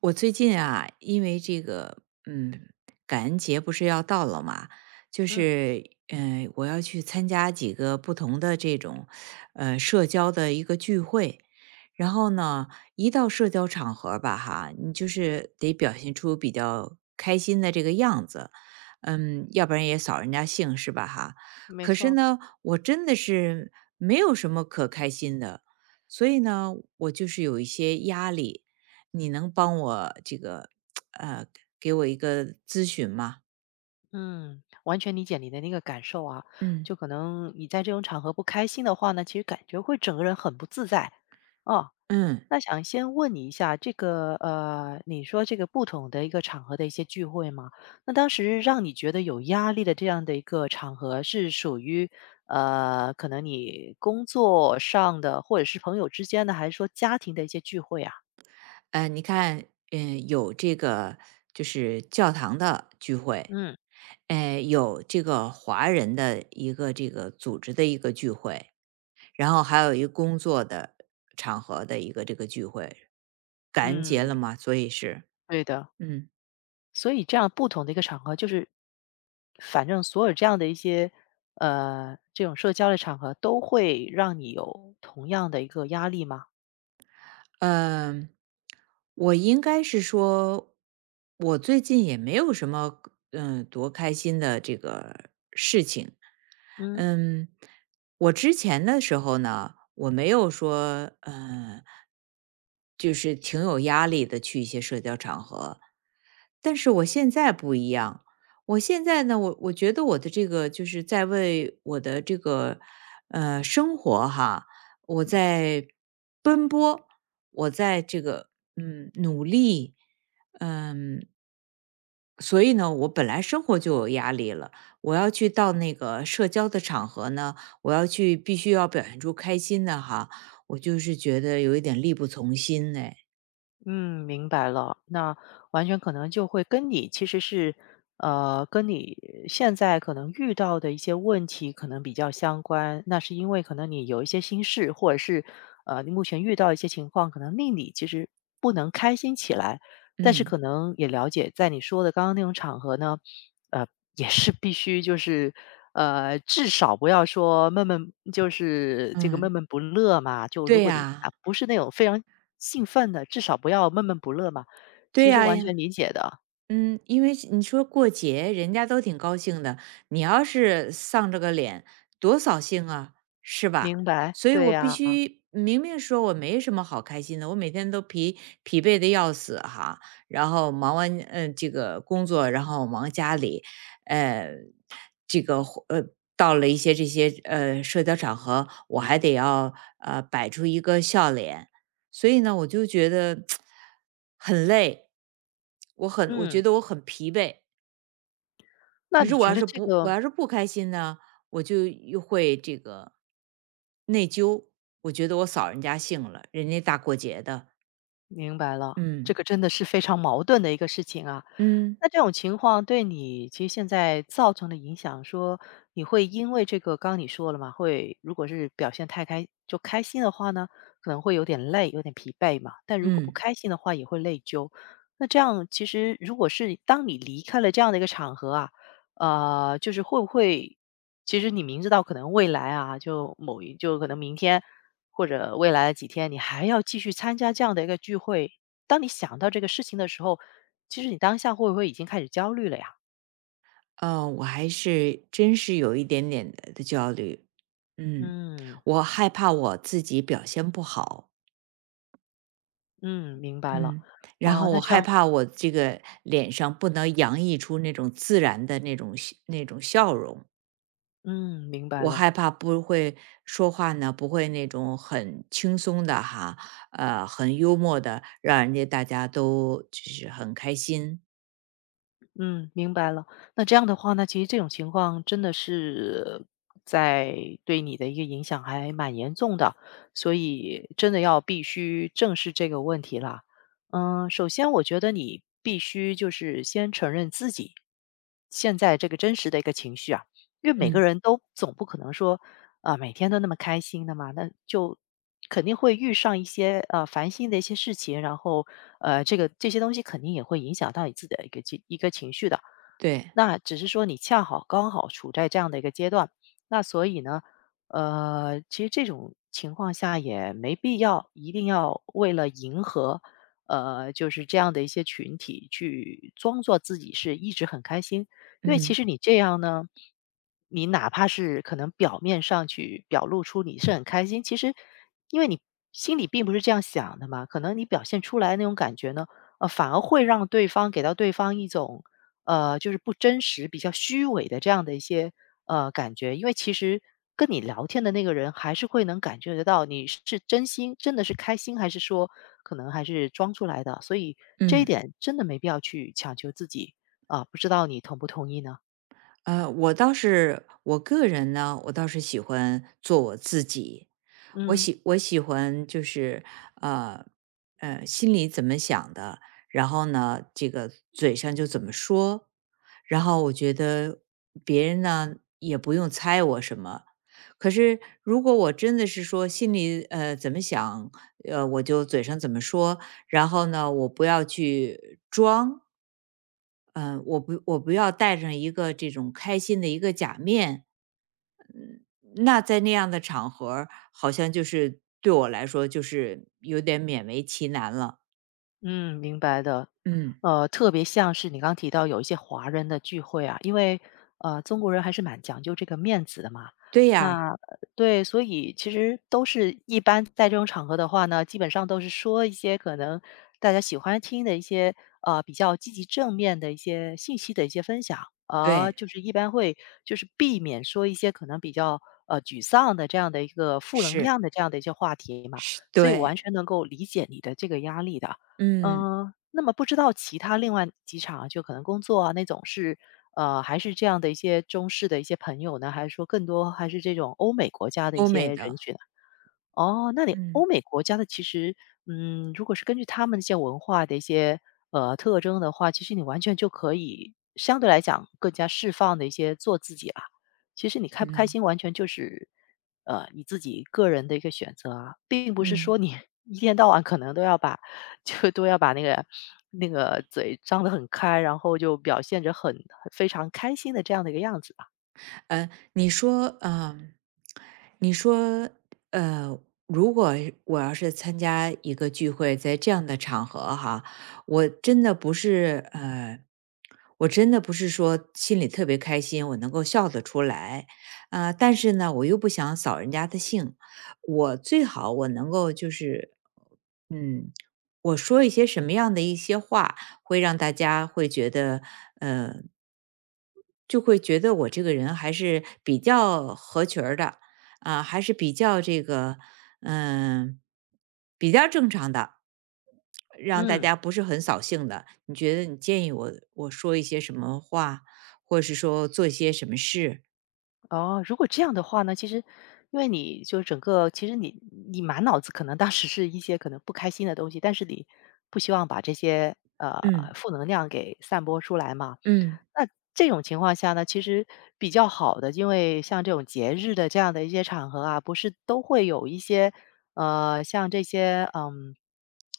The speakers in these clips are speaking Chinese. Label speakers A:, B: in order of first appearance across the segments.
A: 我最近啊，因为这个，嗯，感恩节不是要到了嘛，就
B: 嗯，
A: 是，我要去参加几个不同的这种，社交的一个聚会。然后呢，一到社交场合吧，哈，你就是得表现出比较开心的这个样子，要不然也扫人家兴是吧，哈。
B: 没
A: 可是
B: 错，
A: 呢，我真的是没有什么可开心的，所以呢，我就是有一些压力。你能帮我这个呃给我一个咨询吗？
B: 嗯，完全理解你的那个感受啊。
A: 嗯
B: 就可能你在这种场合不开心的话呢，其实感觉会整个人很不自在。哦，
A: 嗯，
B: 那想先问你一下，这个你说这个不同的一个场合的一些聚会嘛，那当时让你觉得有压力的这样的一个场合，是属于可能你工作上的，或者是朋友之间的，还是说家庭的一些聚会啊？
A: 你看，有这个就是教堂的聚会，
B: 嗯
A: 有这个华人的一个这个组织的一个聚会，然后还有一个工作的场合的一个这个聚会，感恩节了
B: 嗯，
A: 嘛，所以是，
B: 对的。
A: 嗯。
B: 所以这样不同的一个场合，就是反正所有这样的一些这种社交的场合，都会让你有同样的一个压力吗？
A: 嗯，我应该是说，我最近也没有什么，多开心的这个事情。
B: 嗯
A: 嗯，我之前的时候呢，我没有说，就是挺有压力的去一些社交场合，但是我现在不一样。我现在呢，我觉得我的这个就是在为我的这个生活哈，我在奔波，我在这个努力，嗯。所以呢，我本来生活就有压力了，我要去到那个社交的场合呢，我要去必须要表现出开心的哈，我就是觉得有一点力不从心哎。
B: 嗯，明白了。那完全可能就会跟你其实是跟你现在可能遇到的一些问题可能比较相关。那是因为可能你有一些心事，或者是你目前遇到一些情况，可能令你其实不能开心起来。但是
A: 嗯。
B: 可能也了解，在你说的刚刚那种场合呢，呃，也是必须至少不要说闷闷就是这个
A: 嗯，
B: 闷闷不乐嘛。就如
A: 对
B: 果你
A: 呀，
B: 啊不是那种非常兴奋的，至少不要闷闷不乐嘛。
A: 对
B: 其实完全
A: 呀。
B: 理解的，
A: 嗯，因为你说过节人家都挺高兴的，你要是丧着个脸，多扫兴啊，是吧？
B: 明白，
A: 所以
B: 对
A: 我必
B: 呀，
A: 须明明说我没什么好开心的，我每天都疲惫的要死哈，然后忙完这个工作，然后忙家里，呃，这个活到了一些这些社交场合，我还得要摆出一个笑脸，所以呢，我就觉得很累，我觉
B: 嗯。
A: 得我很疲惫。
B: 那
A: 可
B: 你
A: 是我
B: 觉
A: 要
B: 得
A: 是
B: 这
A: 不我
B: 个
A: 要是不开心呢，我就又会这个内疚，我觉得我扫人家兴了，人家大过节的，
B: 明白了，
A: 嗯
B: 这个真的是非常矛盾的一个事情啊。
A: 嗯
B: 那这种情况对你其实现在造成的影响，说你会因为这个，刚刚你说了嘛，会如果是表现太开就开心的话呢，可能会有点累，有点疲惫嘛。但如果不
A: 嗯，
B: 开心的话，也会内疚。那这样其实如果是当你离开了这样的一个场合啊，就是会不会，其实你明知道可能未来啊，就某一就可能明天或者未来几天，你还要继续参加这样的一个聚会。当你想到这个事情的时候，其实你当下会不会已经开始焦虑了呀？
A: 我还是真是有一点点的焦虑，嗯，
B: 嗯，
A: 我害怕我自己表现不好，
B: 嗯，明白了。
A: 嗯，然
B: 啊，
A: 后
B: 那
A: 我
B: 这
A: 害
B: 样
A: 怕我这个脸上不能洋溢出那种自然的那种笑那种笑容，
B: 嗯，明白
A: 我
B: 了，
A: 害怕不会说话呢，不会那种很轻松的哈，很幽默的，让人家大家都就是很开心。
B: 嗯，明白了。那这样的话呢，其实这种情况真的是在对你的一个影响还蛮严重的，所以真的要必须正视这个问题啦。嗯，首先我觉得你必须就是先承认自己现在这个真实的一个情绪啊。因为每个
A: 嗯，
B: 人都总不可能说，啊、每天都那么开心的嘛，那就肯定会遇上一些烦心的一些事情，然后这个这些东西肯定也会影响到你自己的一个情绪的。
A: 对，
B: 那只是说你恰好刚好处在这样的一个阶段，那所以呢，其实这种情况下也没必要一定要为了迎合，就是这样的一些群体去装作自己是一直很开心，因为其
A: 嗯
B: 实你这样呢，你哪怕是可能表面上去表露出你是很开心，其实因为你心里并不是这样想的嘛，可能你表现出来那种感觉呢，反而会让对方给到对方一种就是不真实、比较虚伪的这样的一些感觉。因为其实跟你聊天的那个人还是会能感觉得到你是真心，真的是开心，还是说可能还是装出来的。所以这一
A: 嗯。
B: 点真的没必要去强求自己啊、不知道你同不同意呢？
A: 我倒是我个人呢，我倒是喜欢做我自己。
B: 嗯。
A: 我喜欢就是呃心里怎么想的，然后呢，这个嘴上就怎么说。然后我觉得别人呢也不用猜我什么。可是如果我真的是说心里怎么想，我就嘴上怎么说，然后呢，我不要去装。嗯，我不要戴上一个这种开心的一个假面。那在那样的场合儿好像就是对我来说就是有点勉为其难了。
B: 嗯，明白的。
A: 嗯，
B: 特别像是你刚提到有一些华人的聚会啊，因为中国人还是蛮讲究这个面子的嘛。
A: 对呀，
B: 那对，所以其实都是一般在这种场合的话呢，基本上都是说一些可能大家喜欢听的一些比较积极正面的一些信息的一些分享，而、
A: 对，
B: 就是一般会就是避免说一些可能比较沮丧的这样的一个负能
A: 是
B: 量的这样的一些话题嘛。
A: 是，
B: 所以我完
A: 对，
B: 全能够理解你的这个压力的。
A: 嗯，
B: 嗯，那么不知道其他另外几场啊就可能工作啊那种是，还是这样的一些中式的一些朋友呢，还是说更多还是这种欧美国家的一
A: 欧美
B: 些人
A: 的，
B: 群啊？哦，那你欧
A: 嗯
B: 美国家的其实，嗯，如果是根据他们一些文化的一些特征的话，其实你完全就可以相对来讲更加释放的一些做自己啦。其实你开不开
A: 嗯
B: 心，完全就是你自己个人的一个选择啊，并不是
A: 嗯。
B: 说你 一天到晚可能都要把就都要把那个那个嘴张得很开，然后就表现着很非常开心的这样的一个样子吧。
A: 你说，你说，呃，如果我要是参加一个聚会，在这样的场合哈，我真的不是，呃，我真的不是说心里特别开心，我能够笑得出来，但是呢，我又不想扫人家的兴，我最好我能够就是，嗯，我说一些什么样的一些话，会让大家会觉得我这个人还是比较合群儿的，啊，还是比较这个，嗯，比较正常的，让大
B: 嗯。
A: 家不是很扫兴的。你觉得你建议我说一些什么话，或者是说做一些什么事？
B: 哦，如果这样的话呢，其实因为你就整个其实你你满脑子可能当时是一些可能不开心的东西，但是你不希望把这些，
A: 嗯
B: 负能量给散播出来嘛。
A: 嗯
B: 那这种情况下呢，其实比较好的，因为像这种节日的这样的一些场合啊，不是都会有一些，像这些，嗯，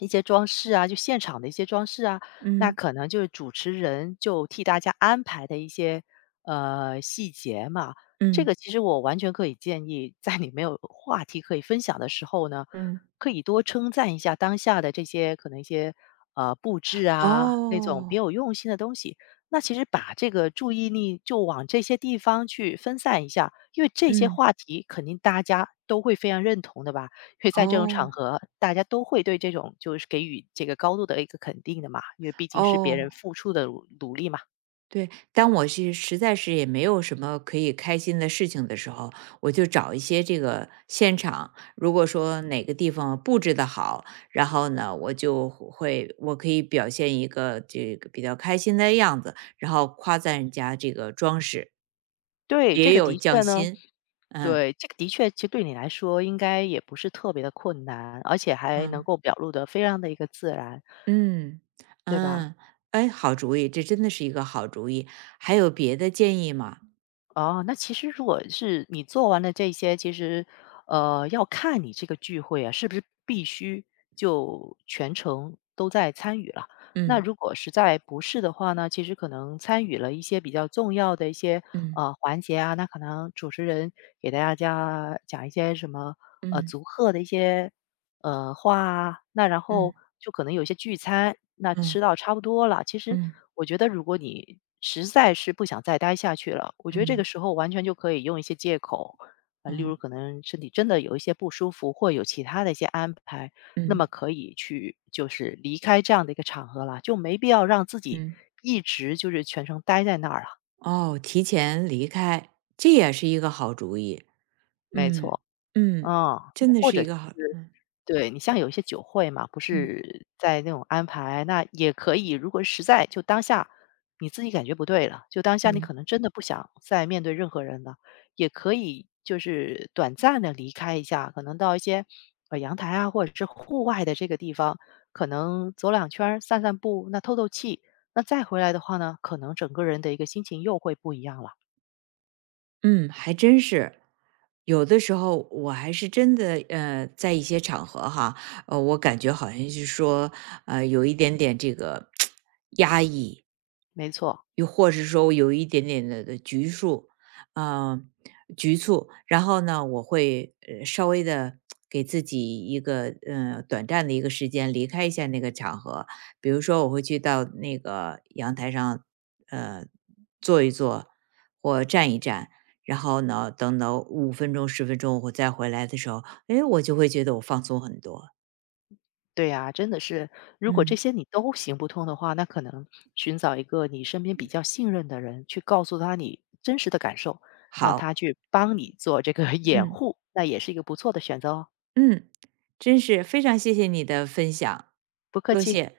B: 一些装饰啊，就现场的一些装饰啊，那
A: 嗯
B: 可能就是主持人就替大家安排的一些，细节嘛。这
A: 嗯
B: 个其实我完全可以建议，在你没有话题可以分享的时候呢，
A: 嗯，
B: 可以多称赞一下当下的这些可能一些布置啊那种别
A: 哦，
B: 有用心的东西。那其实把这个注意力就往这些地方去分散一下，因为这些
A: 嗯
B: 话题肯定大家都会非常认同的吧？因为在这种场
A: 哦
B: 合，大家都会对这种就是给予这个高度的一个肯定的嘛，因为毕竟是别人
A: 哦。
B: 付出的努力嘛。
A: 对，当我是实在是也没有什么可以开心的事情的时候，我就找一些这个现场，如果说哪个地方布置的好，然后呢，我就会可以表现一个这个比较开心的样子，然后夸赞人家这个装饰
B: 对，这
A: 别
B: 个
A: 有
B: 的确
A: 匠
B: 呢
A: 心。嗯
B: 对，这个的确其实对你来说应该也不是特别的困难，而且还能
A: 嗯
B: 够表露的非常的一个自然，
A: 嗯
B: 对吧？
A: 嗯，哎，好主意，这真的是一个好主意。还有别的建议吗？
B: 哦，那其实如果是你做完了这些，其实，要看你这个聚会啊，是不是必须就全程都在参与了。那
A: 嗯
B: 如果实在不是的话呢，其实可能参与了一些比较重要的一些，
A: 嗯
B: 环节啊，那可能主持人给大家讲一些什么，
A: 嗯
B: 祝贺的一些话啊，那然
A: 嗯
B: 后就可能有一些聚餐，那
A: 嗯
B: 吃到差不多了，其实
A: 嗯
B: 我觉得如果你实在是不想再待下去了，我觉得这
A: 嗯
B: 个时候完全就可以用一些借口，啊，例
A: 嗯。
B: 如可能身体真的有一些不舒服，或有其他的一些安排，那
A: 嗯
B: 么可以去就是离开这样的一个场合了，就没必要让自己
A: 嗯。
B: 一直就是全程待在那儿了。
A: 哦，提前离开，这也是一个好主意。
B: 没
A: 嗯
B: 错，
A: 嗯，
B: 嗯，那
A: 真的
B: 或
A: 是
B: 者
A: 一
B: 是
A: 个好
B: 对，你像有一些酒会嘛，不
A: 嗯
B: 是在那种安排，那也可以。如果实在就当下你自己感觉不对了，就当下你
A: 嗯。
B: 可能真的不想再面对任何人了，也可以就是短暂的离开一下，可能到一些阳台啊，或者是户外的这个地方，可能走两圈儿散散步，那透透气。那再回来的话呢，可能整个人的一个心情又会不一样了。
A: 嗯，还真是。有的时候我还是真的，在一些场合哈，我感觉好像是说，有一点点这个 压抑，
B: 没错。
A: 又或是说我有一点点的局促，呃，局促。然后呢，我会稍微的给自己一个短暂的一个时间离开一下那个场合，比如说我会去到那个阳台上，呃，坐一坐或站一站。然后呢，等到5分钟、10分钟我再回来的时候，哎，我就会觉得我放松很多。
B: 对呀，真的是，如果这
A: 嗯，
B: 些你都行不通的话，那可能寻找一个你身边比较信任的人，去告诉他你真实的感受，让
A: 好，
B: 他去帮你做这个 掩
A: 嗯，
B: 护，那也是一个不错的选择哦。
A: 嗯，真是非常谢谢你的分享，
B: 不客
A: 多
B: 气。
A: 谢。